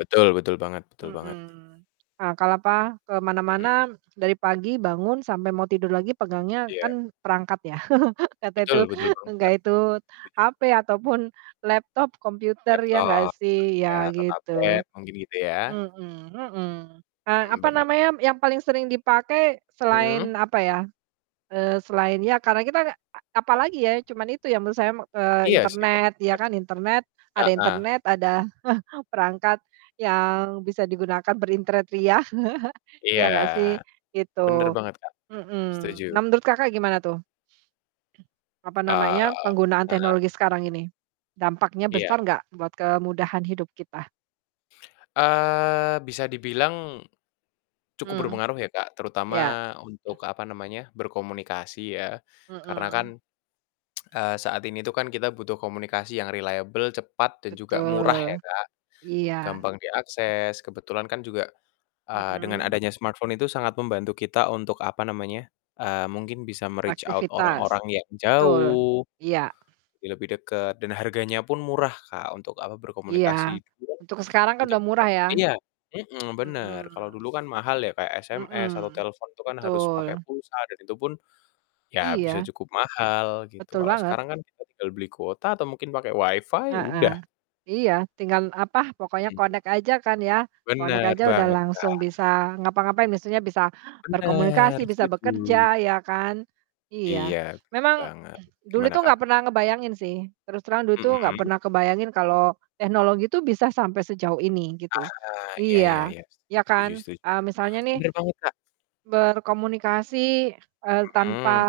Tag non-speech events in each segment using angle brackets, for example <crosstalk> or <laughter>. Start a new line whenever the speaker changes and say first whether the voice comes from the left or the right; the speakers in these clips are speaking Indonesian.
left: Betul, betul banget betul banget.
right: Mhm. Nah, kalau apa, ke
left: Mmm.
right: mana-mana dari pagi bangun sampai mau tidur lagi, pegangnya
left: Iya.
right: kan perangkat ya, <chuckles> kata
left: Betul,
right: itu
left: betul banget,
right: enggak
left: Kak,
right: itu
left: setuju.
right: HP atau pun laptop, komputer, ya enggak
left: Laptop,
right: sih,
left: ya,
right: ya
left: atau tablet,
right: gitu.
left: mungkin gitu ya?
right: Mhm mhm, eee,
left: Hmm,
right: apa
left: benar.
right: namanya yang paling sering dipakai
left: Hmm.
right: selain apa ya, eee, selain ya karena kita a apalagi ya, cuman itu ya menurut saya me eee,
left: Iya sih, Kak,
right: internet, ya kan, internet,
left: bener.
right: ada
left: Heeh.
right: internet, ada <chuckles> perangkat yang bisa digunakan berinternet ria, <chuckles>
left: Iya.
right: ya nggak sih?
left: Bener
right: Gitu.
left: banget, Kak. Setuju.
right: Mhm. Nah, menurut Kakak gimana tuh? <clears throat> Apa
left: Eee,
right: namanya, penggunaan
left: heeh.
right: teknologi sekarang ini, dampaknya
left: Iya.
right: besar nggak buat kemudahan hidup kita?
left: Eee, bisa dibilang cukup
right: Mmm.
left: berpengaruh ya, Kak,
right: Ya.
left: terutama
right: <clears throat>
left: untuk apa namanya, berkomunikasi ya. Karena kan,
right: Mhm.
left: <tsk>
right: <clears throat>
left: eee, saat ini tuh kan kita butuh komunikasi yang reliable, cepat, dan juga murah ya,
right: Betul.
left: Kak.
right: Iya.
left: Gampang
right: <clears throat>
left: diakses. Kebetulan kan juga, eee, dengan
right: Mhm.
left: adanya smartphone itu sangat membantu kita untuk apa namanya, eee, mungkin bisa me-reach out
right: Aktivitas.
left: orang-orang yang
right: Betul.
left: jauh,
right: Iya.
left: jadi lebih dekat, dan harganya pun murah, Kak, untuk apa,
right: Iya,
left: berkomunikasi, gitu kan,
right: untuk sekarang kan
left: untuk
right: udah murah ya.
left: <unintelligible> iya, mhm, <tsk>
right: Mhm.
left: bener. Kalau dulu kan mahal ya, kayak
right: Mhm,
left: SMS atau telepon itu kan harus
right: betul.
left: pakai pulsa dan itu pun, ya bisa
right: Iya.
left: cukup mahal gitu.
right: Betul
left: Kalau
right: banget.
left: sekarang kan kita tinggal beli kuota atau mungkin pakai WiFi, udah.
right: Heeh. Iya, tinggal apa, pokoknya
left: Mhm.
right: connect aja kan ya, connect
left: Bener
right: aja udah
left: banget,
right: langsung
left: Kak.
right: bisa ngapa-ngapain, biasanya bisa
left: Bener,
right: berkomunikasi, bisa
left: setuju.
right: bekerja, ya kan. Iya.
left: Iya, bener
right: Memang
left: banget.
right: <clears throat> dulu
left: Gimana,
right: itu nggak
left: Kak?
right: pernah ngebayangin sih, terus terang dulu itu nggak
left: Mhm.
right: pernah kebayangin kalau teknologi itu bisa sampai sejauh ini gitu.
left: Aha, iya iya
right: Iya,
left: iya.
right: ya
left: Setuju setuju
right: kan. Eee,
left: setuju.
right: misalnya nih
left: Bener banget, Kak.
right: berkomunikasi, eee, tanpa
left: Mhm.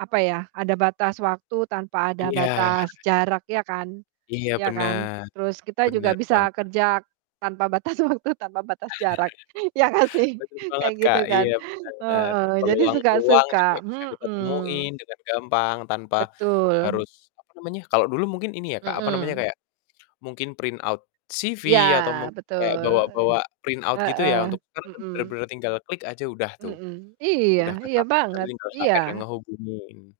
right: apa ya, ada batas waktu, tanpa ada
left: Iya.
right: batas jarak, ya kan?
left: Iya
right: Ya kan?
left: benar,
right: Terus kita juga
left: benar
right: bisa
left: banget.
right: kerja tanpa batas waktu, tanpa batas jarak, ya gak
left: <chuckles>
right: sih?
left: Bener
right: Kayak
left: banget,
right: gitu
left: Kak.
right: kan.
left: Iya, benar.
right: Heeh jadi
left: Peluang-peluang juga
right: suka-suka,
left: bisa kita
right: mhm.
left: temuin dengan gampang tanpa
right: Betul.
left: harus apa namanya kalau dulu mungkin ini ya, Kak, apa namanya,
right: Mhm.
left: kayak mungkin print out CV,
right: Ya,
left: atau mungkin
right: betul.
left: kayak bawa-bawa print out gitu
right: Heeh.
left: ya, untuk sekarang kan
right: Mhm.
left: benar-benar tinggal klik aja udah tuh.
right: Mhm. Iya,
left: Udah ke
right: iya
left: submit
right: banget.
left: tinggal
right: Iya
left: HR yang ngehubungin.